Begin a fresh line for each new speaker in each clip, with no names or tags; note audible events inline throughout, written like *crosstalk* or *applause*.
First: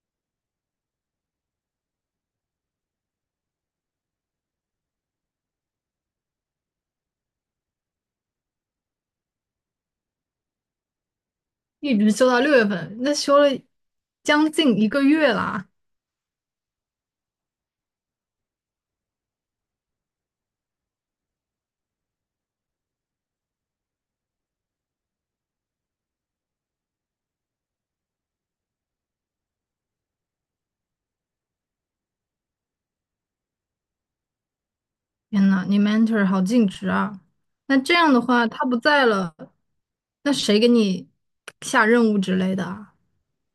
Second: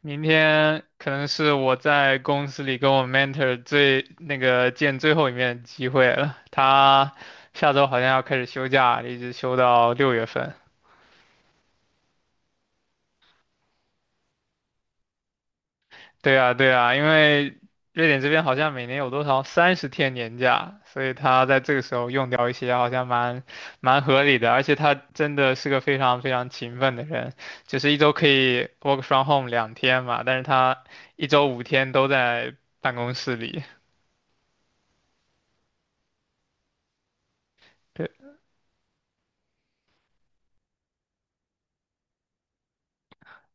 明天可能是我在公司里跟我 mentor 最那个见最后一面的机会了。他下周好像要开始休假，一直休到六月份。
一直休到六月份，那休了将近一个月啦！
对啊，对啊，因为瑞典这边好像每年有多少三十天年假，所以他在这个时候用掉一些，好像蛮合理的。而且他真的是个非常非常勤奋的人，就是一周可以 work from home 两天嘛，但是他一周五天都在办公室里。
天呐，你 mentor 好尽职啊！那这
对。
样的话，他不在了，那谁给你下任务之类的啊？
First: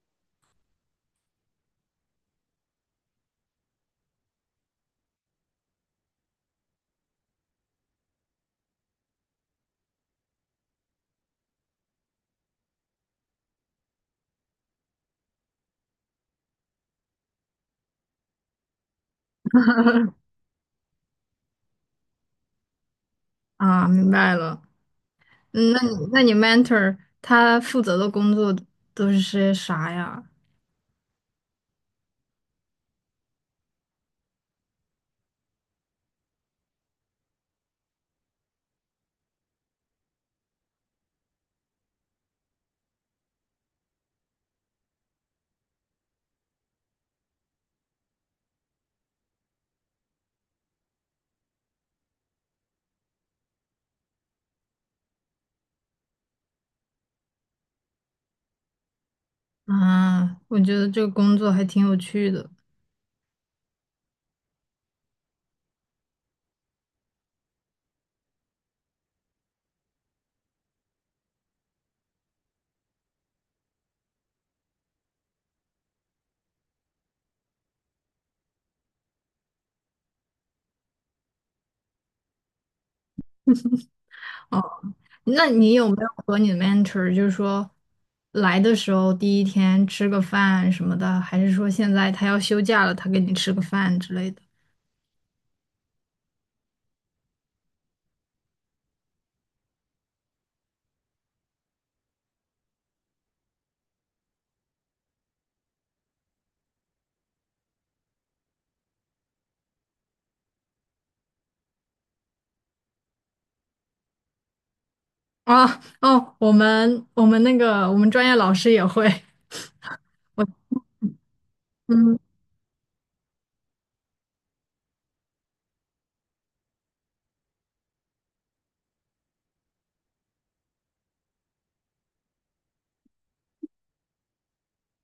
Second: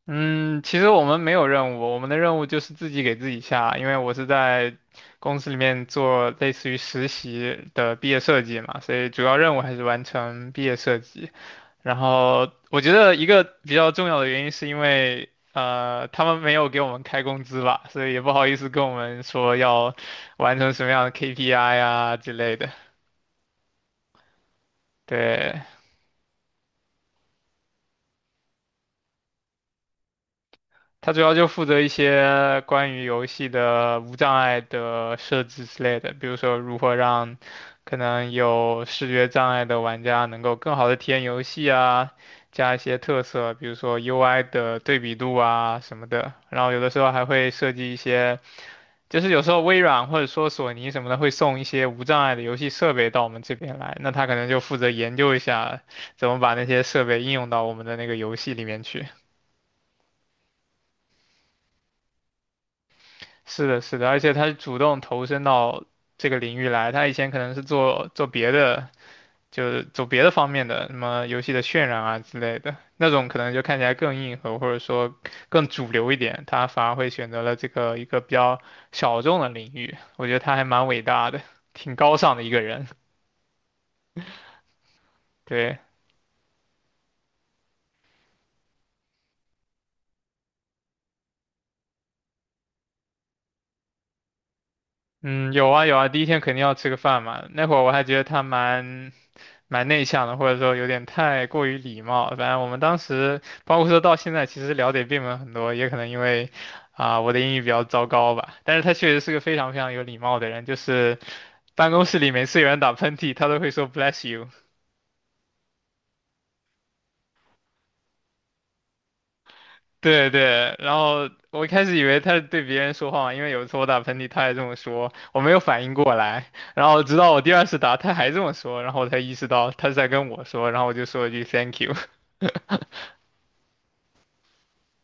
嗯，其实我们没有任务，我们的任务就是自己给自己下，因为我是在公司里面做类似于实习的毕业设计嘛，所以主要任务还是完成毕业设计。然后我觉得一个比较重要的原因是因为，他们没有给我们开工资吧，所以也不好意思跟我们说要完成什么样的 KPI 啊之类的。
啊，明白了。
对，
那你 mentor 他负责的工作都是些啥呀？
它主要就负责一些关于游戏的无障碍的设置之类的，比如说如何让可能有视觉障碍的玩家能够更好的体验游戏啊，加一些特色，比如说 UI 的对比度啊什么的。然后有的时候还会设计一些，就是有时候微软或者说索尼什么的会送一些无障碍的游戏设备到我们这边来，那他可能就负责研究一下怎么把那些设备应用到我们的那个游戏里面去。
啊，我觉得这个工作还挺有趣的。
是的，是的，而且他是主动投身到这个领域来，他以前可能是做做别的，就是走别的方面的，什么游戏的渲染啊之类的，那种可能就看起来更硬核，或者说更主流一点，他反而会选择了这个一个比较小众的领域，我觉得他还蛮伟大的，挺高尚的一个人。
哦。那你
对，
有没有和你的 mentor 就是说来的时候第一天吃个饭什么的，还是说现在他要休假了，他给你吃个饭之类的？
嗯，有啊有啊，第一天肯定要吃个饭嘛，那会儿我还觉得他蛮内向的，或者说有点太过于礼貌。反正我们当时，包括说到现在，其实聊的并没有很多，也可能因为我的英语比较糟糕吧。但是他确实是个非常非常有礼貌的人，就是办公室里每次有人打喷嚏，他都会说 bless you。
啊哦，我们专业老师也会，
对对，然后我一开
*laughs*
始以为
嗯，
他是对别人说话嘛，因为有一次我打喷嚏，他也这么说，我没有反应过来，然后直到我第二次打，他还这么说，然后我才意识到他是在跟我说，然后我就说了一句 thank you。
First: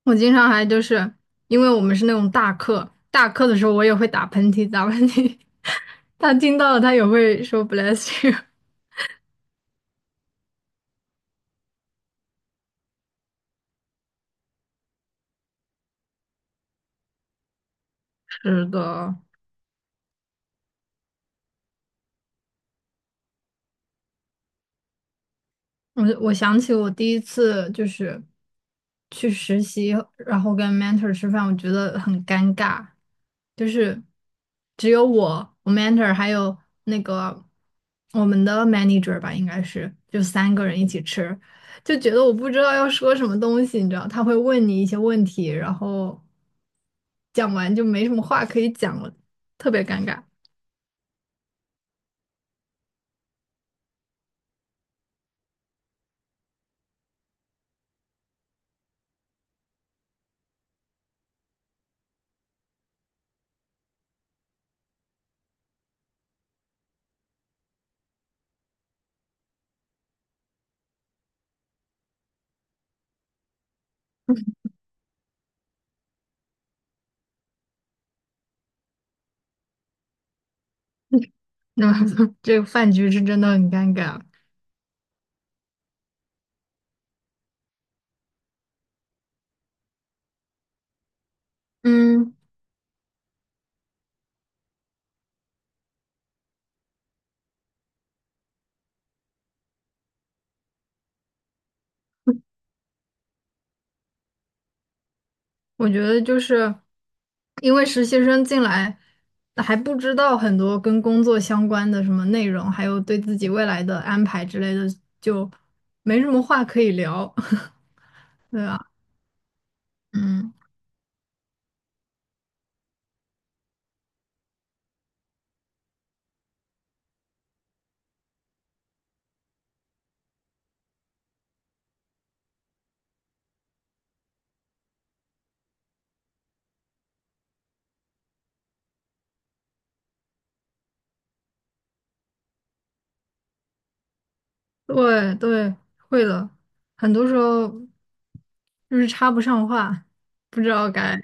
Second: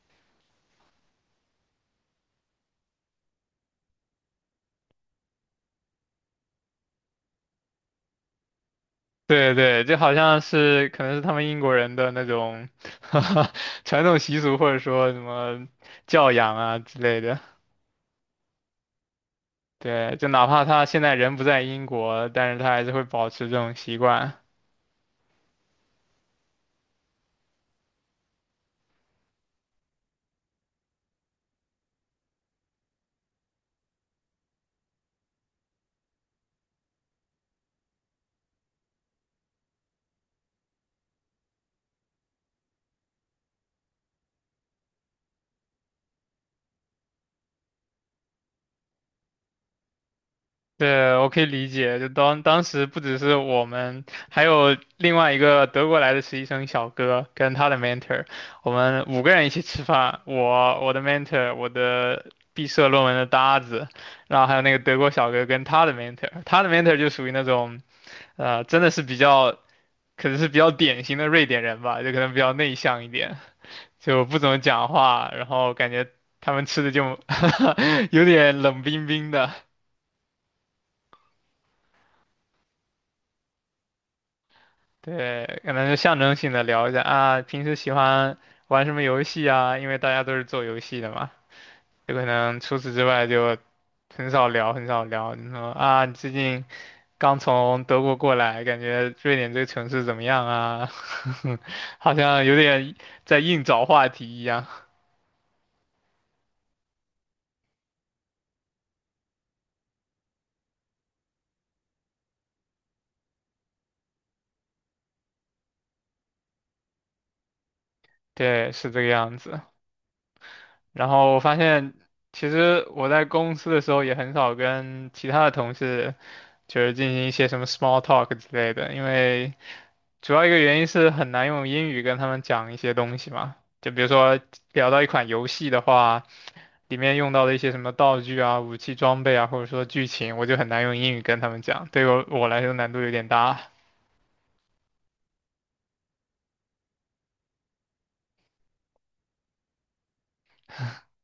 我经常还就是因为我们是那种大课，大课的时候我也会打喷嚏，打喷嚏，*laughs* 他听到了他也会说 bless you。
对对，就好像是可能是他们英国人的那种 *laughs* 传统习俗，或者说什么教养啊之类的。
是的。
对，就哪怕他现在人不在英国，但是他还是会保持这种习惯。
我我想起我第一次就是去实习，然后跟 mentor 吃饭，我觉得很尴尬，就是只有我、我 mentor 还有那个我们的 manager 吧，应该是就三个人一起吃，就觉得我不知道要说什么东西，你知道，他会问你一些问题，然后讲完就没什么话可以讲了，特别尴尬。*laughs*
对，我可以理解。就当时不只是我们，还有另外一个德国来的实习生小哥跟他的 mentor,我们五个人一起吃饭。我的 mentor、我的毕设论文的搭子，然后还有那个德国小哥跟他的 mentor,他的 mentor 就属于那种真的是比较可能是比较典型的瑞典人吧，就可能比较内向一点，就不怎么讲话，然后感觉他们吃的就 *laughs* 有点冷冰冰的。
那这个饭局是真的很尴尬。
对，可能就象征性的聊一下啊，平时喜欢玩什么游戏啊？因为大家都是做游戏的嘛，有可
嗯，
能除此之外就很少聊，很少聊。你说啊，你最近刚从德国过来，感觉瑞典这个城市怎么样啊？*laughs* 好像有点在硬找话题一样。
我觉得就是因为实习生进来还不知道很多跟工作相关的什么内容，还有对自己未来的安排之类的，就没什么话可以聊，*laughs* 对
对，
吧？
是这个样子。
嗯，
然后我发现，其实我在公司的时候也很少跟其他的同事，就是进行一些什么 small talk 之类的，因为。主要一个原因是很难用英语跟他们讲一些东西嘛，就比如说聊到一款游戏的话，里面用到的一些什么道具啊、武器装备啊，或者说剧情，我就很难用英语跟他们讲，对我来说难度有点大。
对对，会的，很多时候就是插不上话，不知道该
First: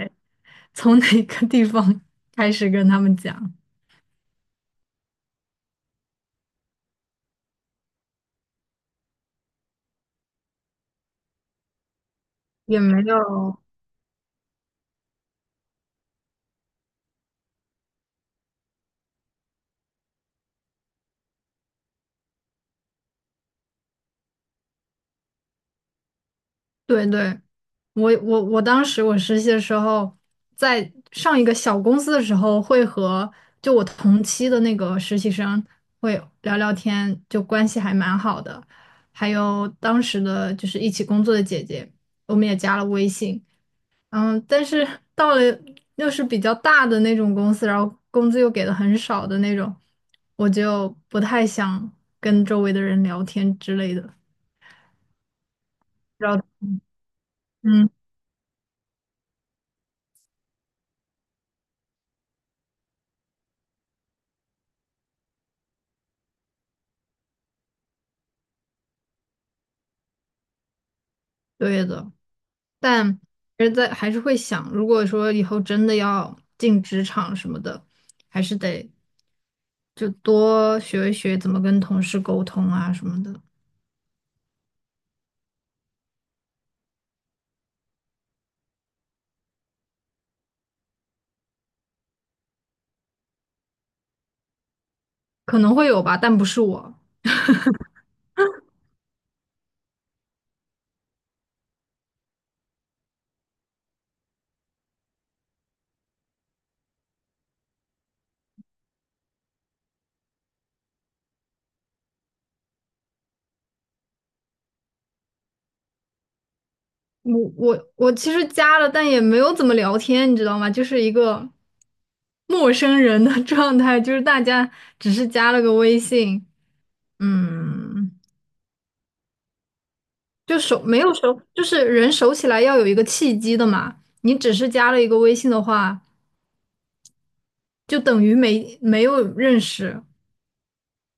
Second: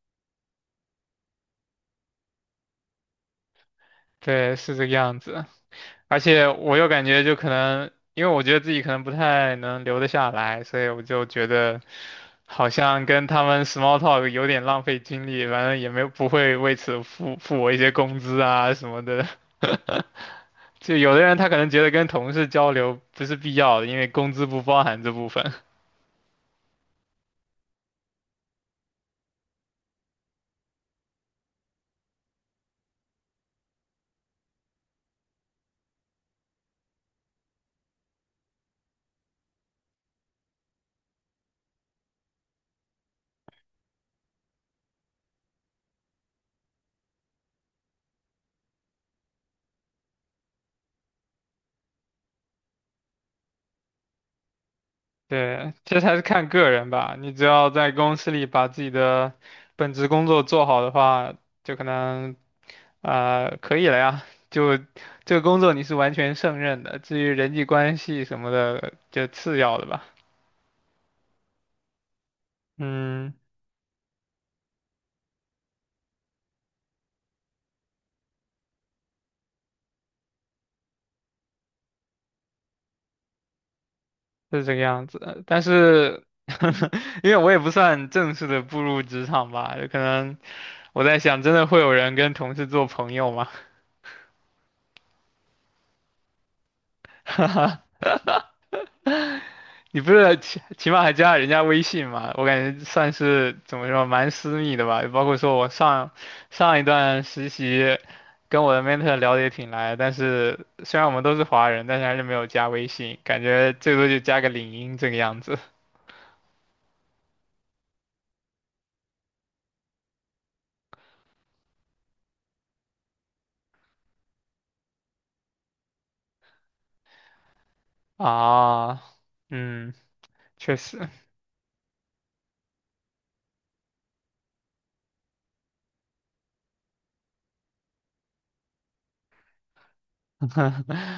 从哪个地方开始跟他们讲，
对，是这个样子。而且我又感觉就可能，因为我觉得自己可能不太能留得下来，所以我就觉得好
也没
像
有。
跟他们 small talk 有点浪费精力，反正也没有不会为此付我一些工资啊什么的。*laughs* 就有的人他可能觉得跟同事交流不是必要的，因为工资不包含这部分。
对对，我当时实习的时候，在上一个小公司的时候，会和就我同期的那个实习生会聊聊天，就关系还蛮好的。还有当时的就是一起工作的姐姐，我们也加了微信。嗯，但是到了又是比较大的那种公司，然后工资又给的很少的那种，我就不太想跟周围的人聊天之类的。
*laughs* 对，这实还是
然后，
看个人吧。你只要
嗯，
在公司里把自己的本职工作做好的话，就可能啊可以了呀。就这个工作你是完全胜任的，至于人际关系什么的，就次要的吧。
对的。但
嗯，
还是在还是会想，如果说以后真的要进职场什么的，还是得就多学一学怎么跟同事沟通啊什么的，
是这个样子的但是 *laughs* 因为我也不算正式的步入职场吧，有可能我在想，真的会有人跟同事做朋友吗？
可能会有吧，但不是我。
你不是起码还加了人家微信嘛？我感觉算是怎么说，蛮私密的吧。包括说我上一段实习，跟我的 mentor 聊得也挺来，但是虽然我们都是华人，但是还是没有加微信，感觉最多就加个领英这个样子
我其实加了，但也没有怎么聊天，你知道吗？就是一个陌生人的 *laughs* 状态，就是大家只是加了个微信，嗯，
啊。嗯，
就
确
熟没
实，
有熟，就是人熟起来要有一个契机的嘛。你只是加了一个微信的话。就等于没有认识，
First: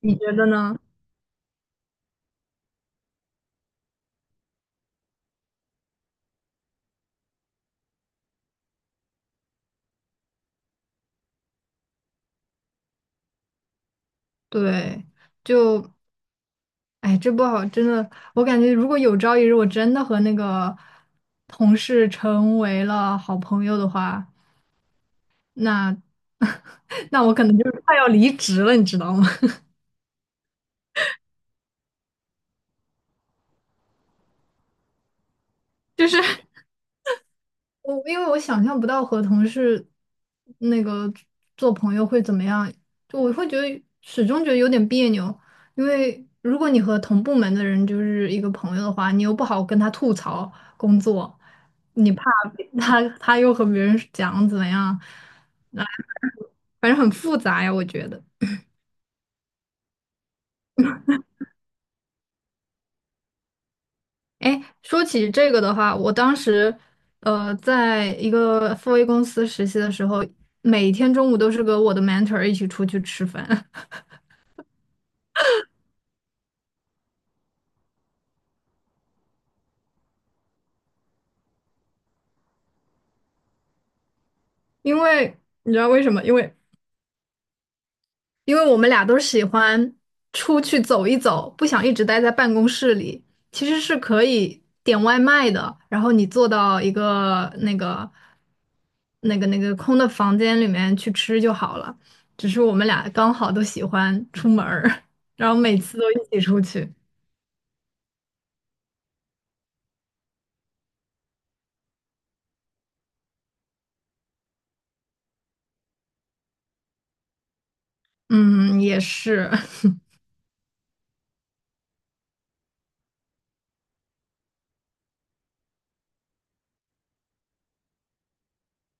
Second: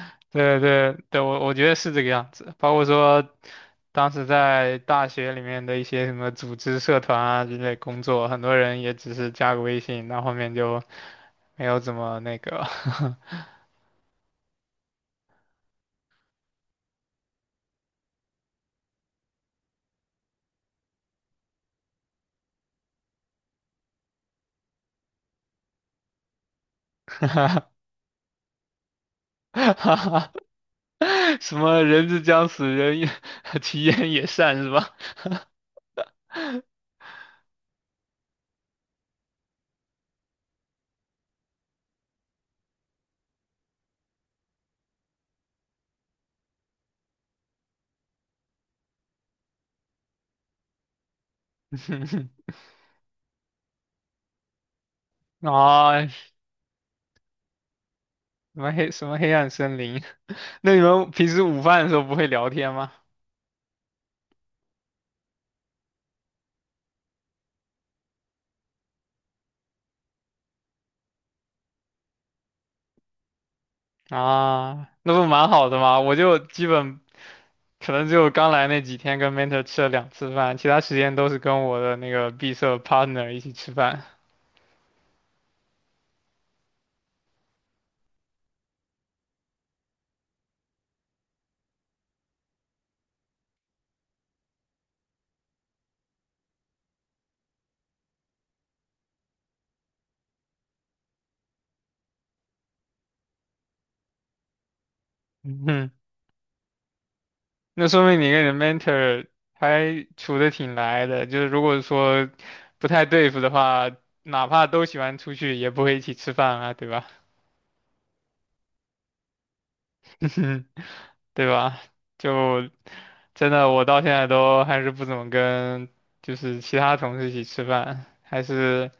你 觉得
对
呢？
对对，我我觉得是这个样子，包括说当时在大学里面的一些什么组织、社团啊之类工作，很多人也只是加个微信，那后面就没有怎么那个，
对，就哎，这不好，真的，我感觉如果有朝一日我真的和那个同事成为了好朋友的话，那 *laughs* 那我可能就是
*laughs*
快要离职了，你知道吗？
什么人之将死，人也 *laughs* 其言也善是吧？
*laughs* 就是。我因为我想象不到和同事那个做朋友会怎么样，就我会觉得始终觉得有点别扭，因为如果你和同部门的人就是一个朋友的话，你又不好跟他吐槽工作，你怕别他又和别人讲怎么样，
*laughs* 啊，
反正很复杂呀，我觉得。
什么黑什么黑暗森林？*laughs* 那你们平时午饭的时候不会聊天吗？
哎，说起这个的话，我当时在一个 FA 公司实习的时候，每天中午都是跟我的 mentor 一起出去吃饭。
啊，那不蛮好的吗？我就基本可能只有刚来那几天跟 mentor 吃了两次饭，其他时间都是跟我的那个闭塞 partner 一起吃饭。
因为你知道为什么？因为我们俩都喜欢出去走一走，不想一直待在办公室里。其实是可以点外卖的，然后你坐到一个那个空的房间里面去吃就好了。只是我们俩刚好都喜欢出门儿，*laughs* 然后
嗯
每
哼，
次都一起出去。
那说明你跟你的 mentor 还处的挺来的，就是如果说不太对付的话，哪怕都喜欢出去，也不会一起吃饭啊，对吧？
嗯，也是，
*laughs* 对吧？就真的，我到现在都还是不怎么跟就是其他同事一起吃饭，还是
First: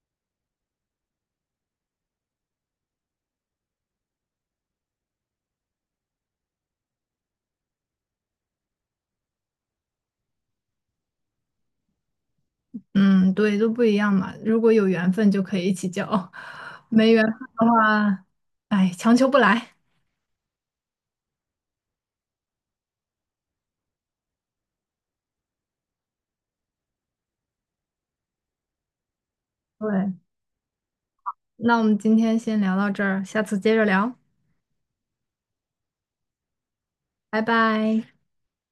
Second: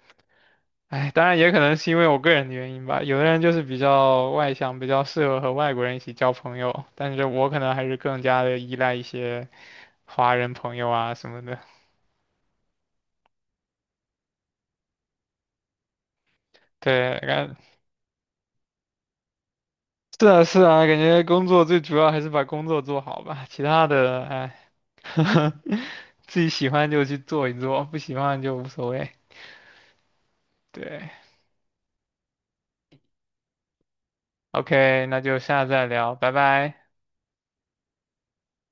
哎，当然也可能是因为我个人的原因吧。有的人就是比较外向，比较适合和外国人一起交朋友，但是我可能还是更加的依赖一些华人朋友啊什么的。
嗯，对，都不一样嘛。如果有缘分就可以一起交，没
对，
缘分的话，哎，强求不来。
是啊是啊，感觉工作最主要还是把工作做好吧，其他的哎，*laughs* 自己喜欢就去做一做，不喜欢就无所谓。
对。
对
那我们今天先聊到这儿，下次接着聊，
，OK,那就下次再聊，拜拜。
拜拜。